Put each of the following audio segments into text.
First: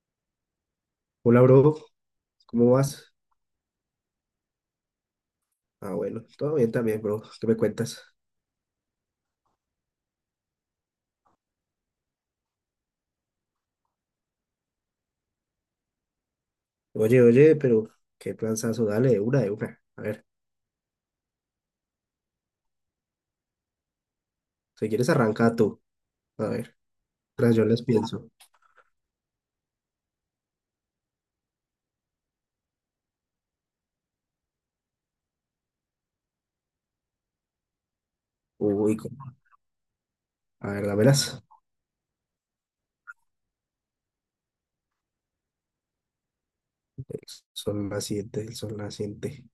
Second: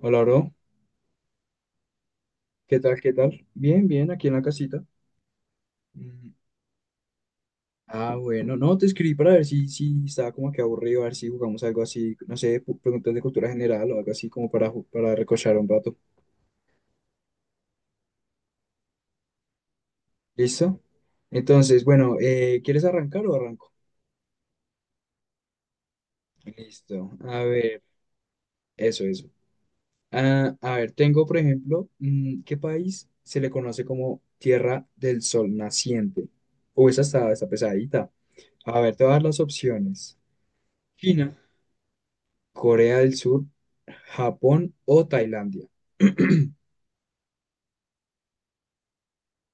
Hola, bro. Hola, bro. ¿Cómo ¿Qué tal? ¿Qué vas? tal? Bien, bien, aquí en la casita. Ah, bueno, Mm, todo bien también, bro. ¿Qué me cuentas? Ah, bueno, no, te escribí para ver si estaba como que aburrido, a ver si jugamos algo así, no sé, preguntas de cultura general o algo así como para, para recochar un rato. Oye, pero qué planzazo, dale, de una. A ver, ¿Listo? Entonces, bueno, ¿quieres arrancar o arranco? si quieres arranca tú. A ver, Listo. A mientras yo ver, les pienso. eso, eso. Ah, a ver, tengo, por ejemplo, ¿qué país se le conoce como Tierra del Sol Naciente? O esa está pesadita. A ver, Uy, te voy a dar cómo- las opciones. a ver, China. dámelas. Corea del Sur, Japón o Tailandia. El sol naciente.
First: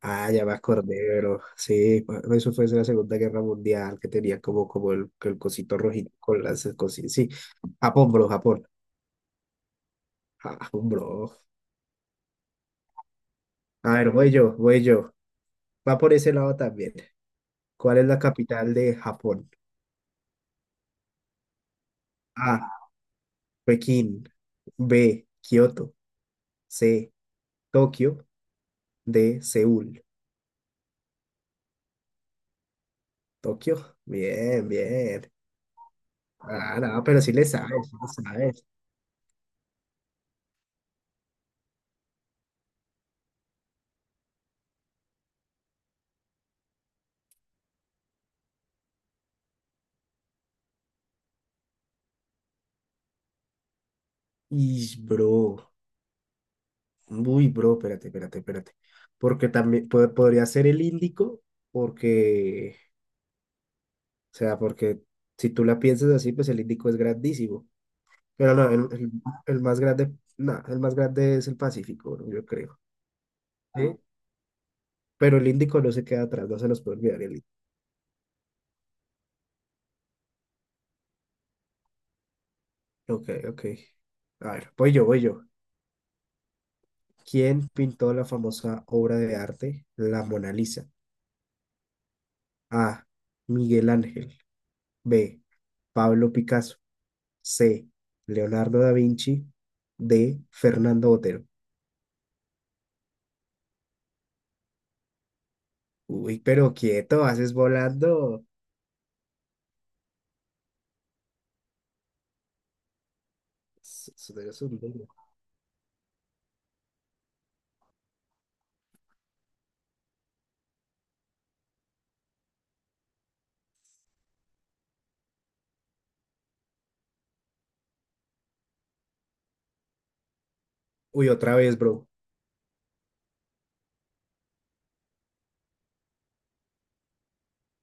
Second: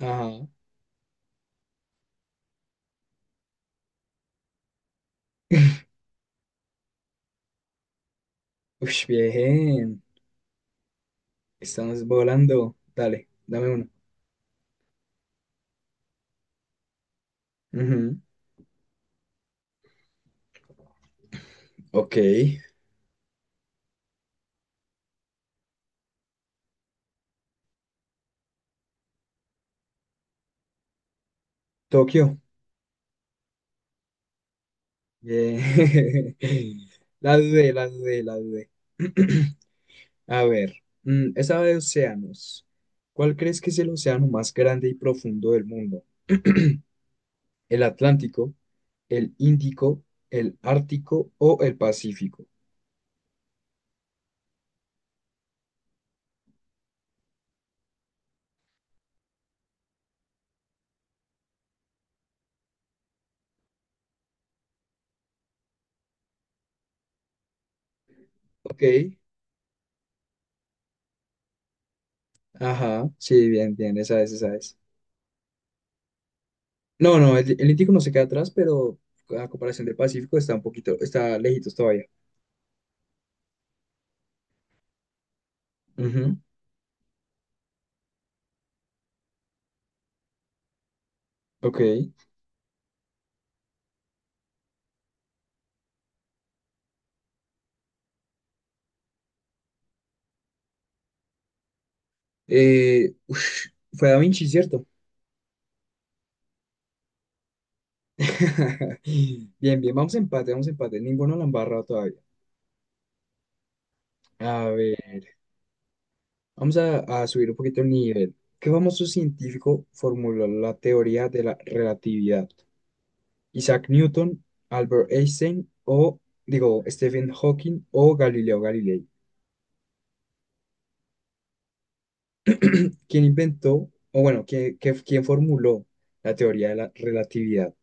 Ah, ya me acordé, bro. Sí, eso fue en la Segunda Guerra Mundial, que tenía como, como el cosito rojito con las cositas. Sí, Japón, bro, Japón. Ush, bien. Japón, bro. Estamos volando. Dale, dame uno. A ver, voy yo. Va por ese lado también. ¿Cuál es la Ujú. capital de Japón? Ok. A. Pekín. B. Kioto. C. Tokio. D. Seúl. Tokio. Tokio. Bien, bien. Bien. Ah, no, pero sí La le dudé, la sabes, sí le dudé, la sabes. dudé. A ver, esa de océanos. ¿Cuál crees que es el océano más grande y profundo del mundo? ¿El Atlántico, el Índico, el Ártico o el Pacífico? Ish, bro. Uy, bro, espérate. Porque también podría ser el Índico, porque, o sea, porque si tú la piensas así, pues el Índico es grandísimo. Pero no, Ok. El más grande, no, el más grande es el Pacífico, bro, yo creo. Ajá, sí, bien, ¿Sí? bien, esa es, esa es. Pero el Índico no se queda atrás, no se los puede No, olvidar. no, El el Índico no se queda atrás, pero a comparación del Pacífico está un poquito, está lejitos todavía. ok, ok. A ver, voy yo. Ujú. ¿Quién pintó la famosa obra de arte La Mona Lisa? Ok. A. Miguel Ángel. B. Pablo Picasso. C. Leonardo da Vinci. D. Fernando Botero. Eh, ush, fue Da Vinci, ¿cierto? Uy, pero quieto, haces volando. Bien, bien, vamos a empate, vamos a empate. Ninguno la han barrado todavía. Eres A un duro. ver, vamos a subir un poquito el nivel. ¿Qué famoso científico formuló la teoría de la relatividad? Isaac Newton, Albert Einstein o, digo, Stephen Hawking o Galileo Galilei. Uy, otra vez, bro. ¿Quién inventó, o bueno, ¿quién, quién formuló la teoría de la relatividad?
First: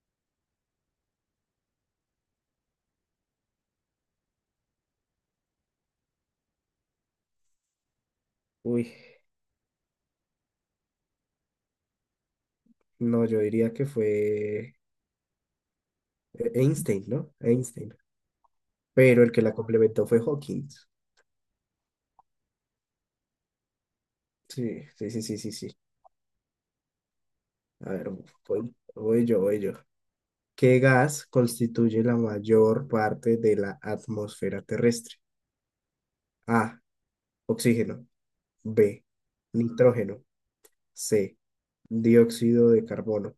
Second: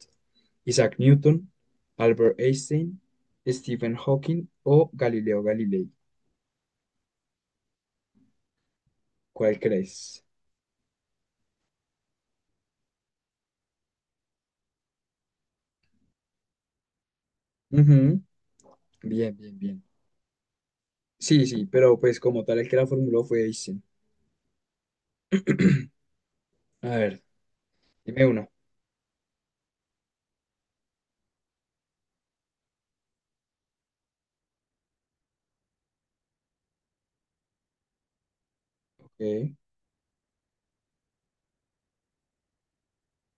¿Isaac Newton, Albert Einstein, Stephen Hawking o Galileo Galilei? Uy, ¿Cuál crees? no, yo diría que fue Einstein, ¿no? Einstein. Ujú. Pero el Bien, que la bien, bien. complementó fue Hawking. Sí, sí, pero pues como tal el que la formuló fue Einstein. Sí, sí, sí, sí, sí, sí. A ver, A ver, dime una. voy yo. ¿Qué gas constituye la mayor parte de la atmósfera terrestre? A, oxígeno. B, Ok. nitrógeno. C, dióxido de carbono.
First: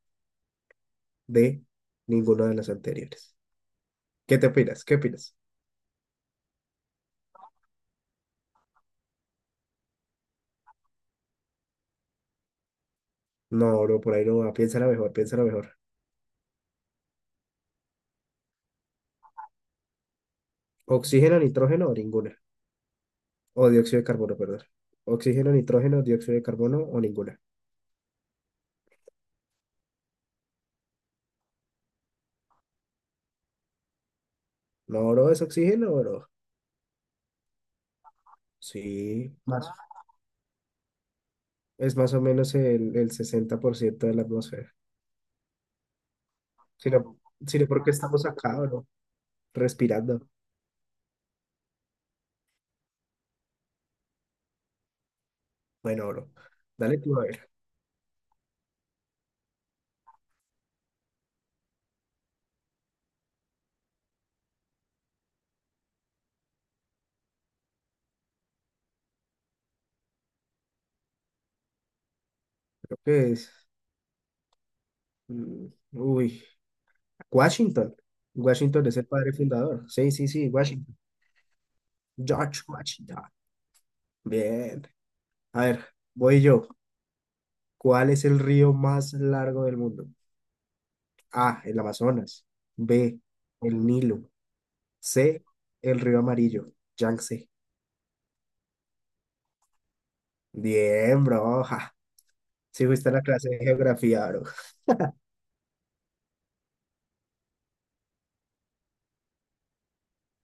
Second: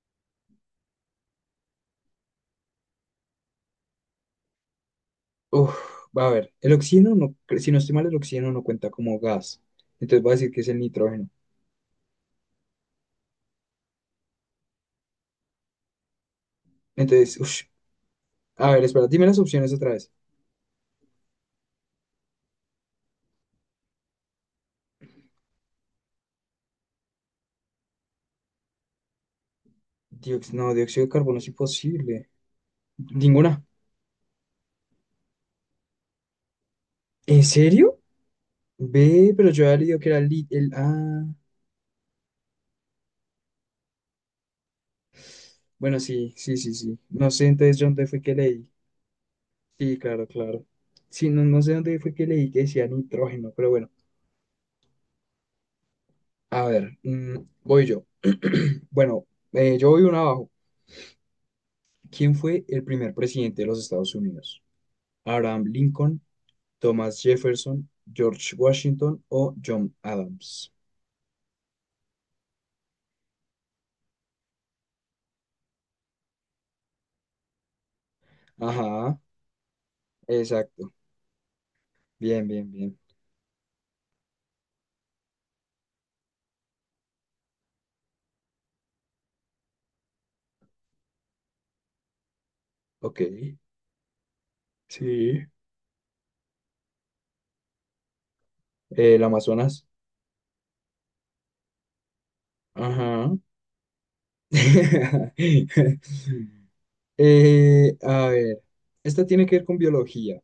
D, ninguna de las anteriores. ¿Qué te opinas? ¿Qué opinas? Uf, va a ver, el oxígeno no, si no estoy mal, el oxígeno no cuenta como gas. Entonces voy a decir que es el nitrógeno. No, bro, por ahí no va. Piénsala mejor, piénsala mejor. Entonces, ush, a ver, espera, dime las opciones otra vez. Oxígeno, nitrógeno o ninguna. O dióxido de carbono, perdón. Oxígeno, nitrógeno, dióxido de carbono o ninguna. No, dióxido de carbono es imposible. Ninguna. No, bro, es oxígeno, bro. ¿En serio? Ve, Sí. pero yo ¿Más? había leído que era el... Ah, Es más o menos el 60% de la atmósfera, bueno, sí, sí, sí, sí. sino, No sé sino entonces porque dónde fue estamos que acá, leí. bro, Sí, respirando. claro, claro. Sí, no, no sé dónde fue que leí que decía nitrógeno, pero bueno. Bueno, bro, A ver, dale tú a ver, voy yo. Bueno, yo voy uno abajo. ¿Quién fue el primer presidente de los Estados Unidos? ¿Abraham Lincoln, Thomas Jefferson, George Washington o John Adams? creo que es, mm, uy, Washington, Washington es el Ajá, padre fundador, sí, sí, sí, exacto. Washington, Bien, George bien, bien. Washington, bien, a ver, voy yo, ¿cuál es el río más largo del mundo? A, el Amazonas, B, Ok, el Nilo, C, sí. el río amarillo, Yangtze, El Amazonas. bien, bro, Sí, fuiste a la Ajá. clase de geografía, bro. A ver, esta tiene que ver con biología.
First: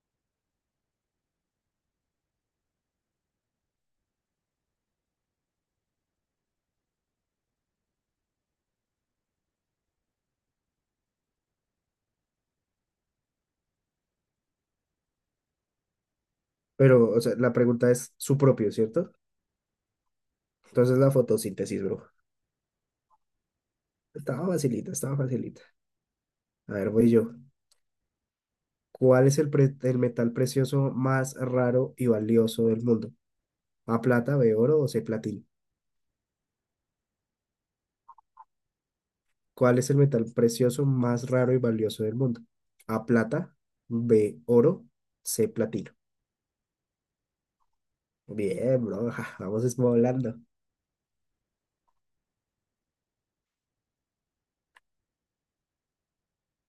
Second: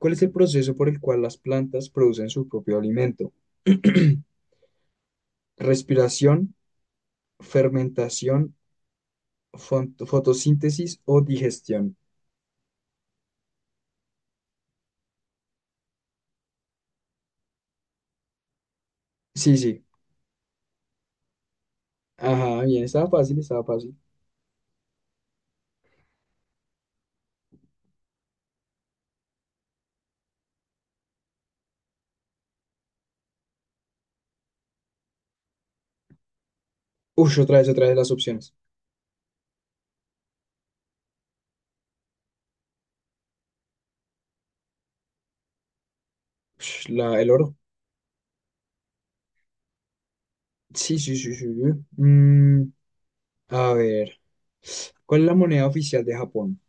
¿Cuál es el proceso por el cual las plantas producen su propio alimento? Respiración, fermentación, fotosíntesis o digestión. Pero, o sea, la pregunta es su propio, ¿cierto? Sí, sí. Entonces la fotosíntesis, bro. Ajá, bien, estaba fácil, estaba fácil. Estaba facilita, estaba facilita. A ver, voy yo. ¿Cuál es el metal precioso más raro y valioso del mundo? ¿A plata, B oro o C platino? Ush, otra vez las opciones. ¿Cuál es el metal precioso más raro y valioso del mundo? ¿A plata, B oro, C platino? Ush, la, el oro. Bien, bro. ja, vamos esmolando. Sí, sí, sí, sí, sí. Mm, a ver, ¿cuál es la moneda oficial de Japón?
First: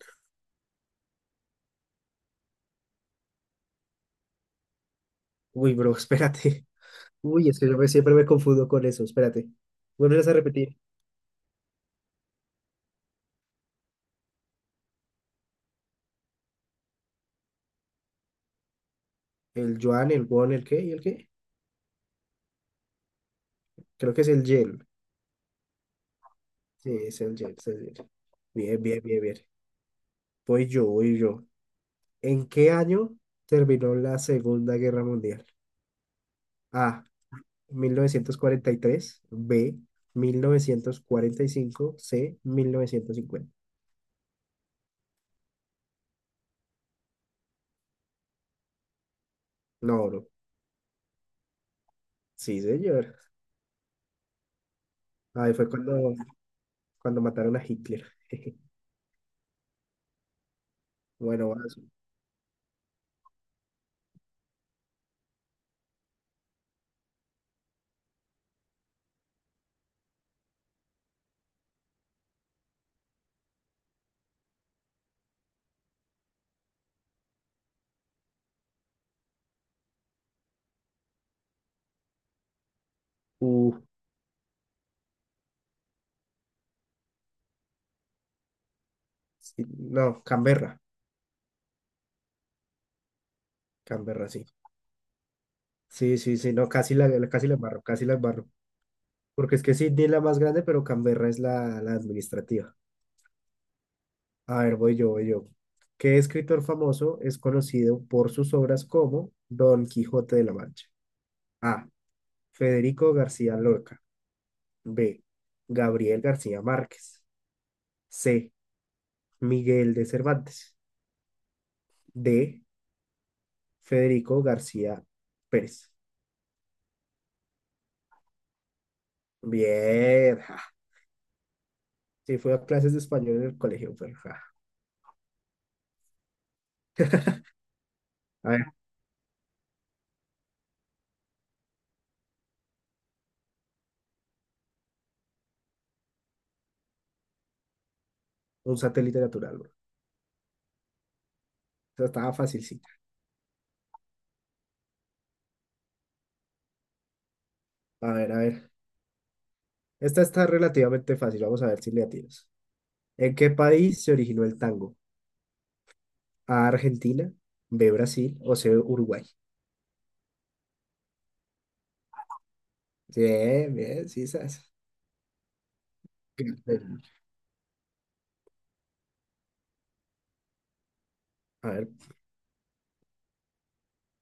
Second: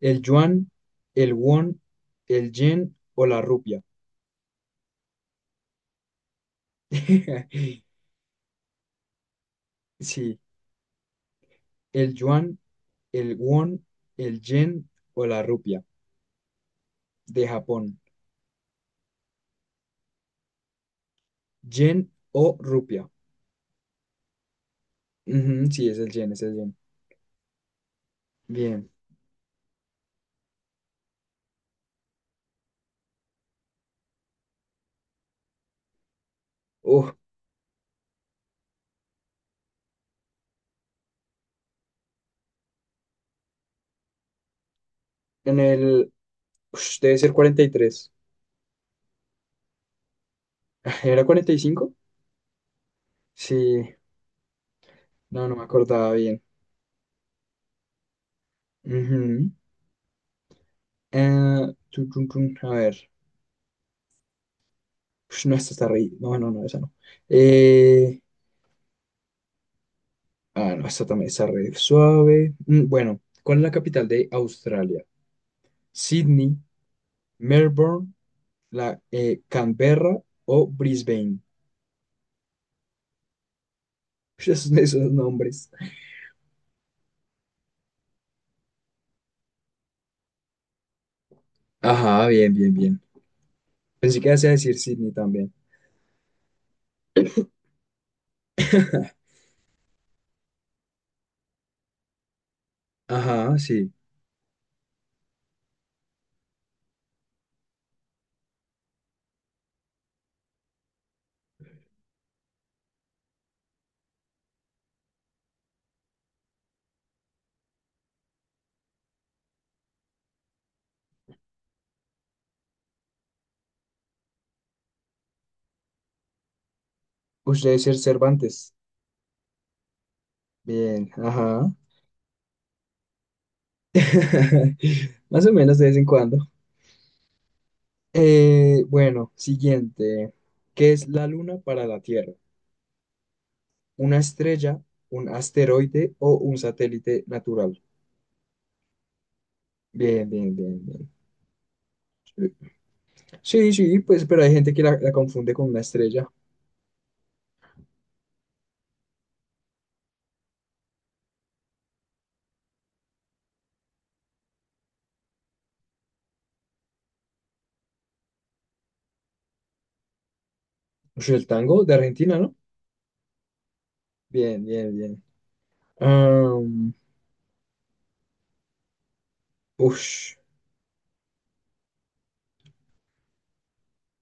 El yuan, el won, el yen o la rupia. Uy, bro, espérate. Uy, es que yo siempre me confundo con eso. Espérate. Vuelves a Sí, repetir. el yuan, el won, el yen o la rupia de Japón. El yuan, el won, el qué y el qué. Yen o rupia. Creo que es el yen. Ujú, sí, es el yen, es el yen. Sí, es el yen, es el yen. Bien, Bien. bien, bien, bien. Voy yo, voy yo. ¿En qué año terminó la Segunda Guerra Mundial? A, Uf, 1943. B, 1945. C, 1950. en el... ush, debe ser 43. No, bro. ¿Era 45? Sí, señor. Sí, no, Ahí no me fue acordaba cuando, bien. cuando mataron a Hitler. Ujú. Bueno, Eh, vas. tun, tun, tun, a ver. Ush, no, esta está re... No, no, no, esa no. Eh, Ah, no, esta también está re suave. Bueno, ¿cuál es la capital de Australia? ¿Sydney, Melbourne, la, Canberra o Brisbane? Uh, Esos, esos nombres. sí, no, Canberra. Ajá, bien, bien, bien. Pensé que Canberra, ibas sí. a decir Sydney también. Sí, sí, sí, no, casi la embarro. Porque es que Sydney es la más grande, pero Canberra es la administrativa. Ajá, sí. A ver, voy yo. ¿Qué escritor famoso es conocido por sus obras como Don Quijote de la Mancha? A. Federico García Lorca. B. Gabriel García Márquez. C. Miguel de Cervantes. D. Federico García Pérez. Usted debe ser Cervantes. Bien. Ja. Bien, ajá. Sí, fui a clases de español en el colegio, pero ja. Más o menos de vez en cuando. A ver, Bueno, siguiente. ¿Qué es la luna para la Tierra? Una estrella, un asteroide o un satélite natural. un satélite natural, bro. Bien, bien, bien, bien. Esa estaba facilita. Sí, sí, pues, pero hay gente que la confunde con una estrella. A ver, a ver. Esta está relativamente fácil, vamos a ver si le atinas. ¿En qué país se originó el tango? ¿A Argentina, B Brasil o C Uruguay? Ush, el tango de Argentina, ¿no? Bien, bien, sí, sabes. Bien, bien, bien. Am, ush. A ver,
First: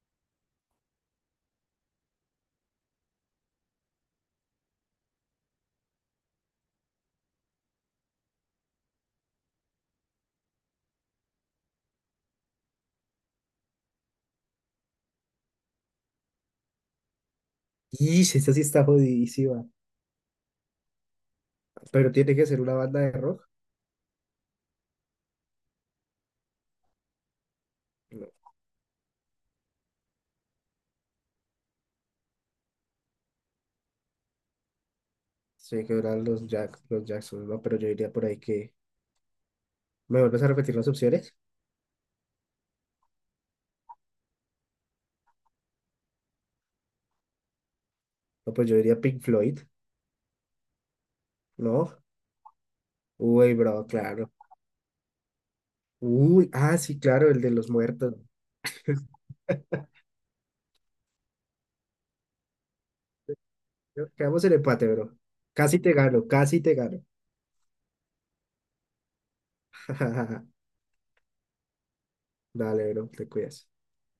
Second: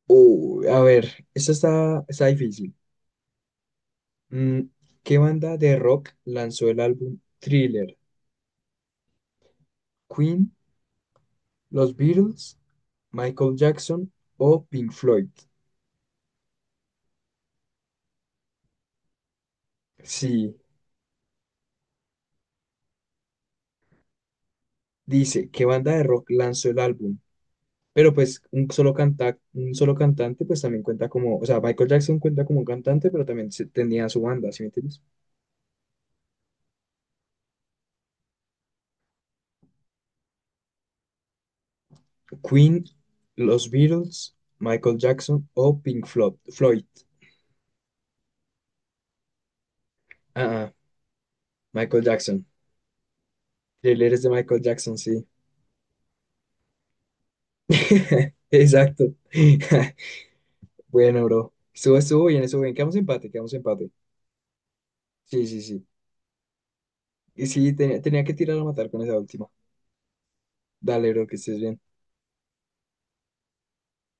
A ver, esta está, está difícil. Mm, ¿Qué banda de rock lanzó el álbum Thriller? ¿Queen, los Beatles, Michael Jackson o Pink Floyd? y si esta sí está jodidísima, Sí. pero tiene que ser una banda de rock. Dice, ¿qué banda de rock lanzó el álbum? Pero No, pues un solo canta, un solo cantante pues también cuenta como, o sea, Michael Jackson cuenta como un cantante, pero también tenía su banda, ¿sí me entiendes? sé que eran los, Jack, los Jackson, no, pero yo diría por ahí que. ¿Me vuelves a repetir las opciones? Queen, los Beatles, Michael Jackson o Floyd. No, pues yo diría Pink Floyd, Ah, ah, ¿no? Michael Jackson. Uy, bro, Thriller es de claro. Michael Jackson, sí. Uy, ah, sí, claro, el de los muertos. Exacto. Bueno, bro. Estuvo, estuvo bien, estuvo bien. Quedamos empate, quedamos empate. Quedamos en empate, bro. Sí, sí, Casi sí. te gano, casi te gano. Y sí, tenía, tenía que tirar a matar con esa última. Dale, bro, que estés bien. Dale, bro, te cuidas.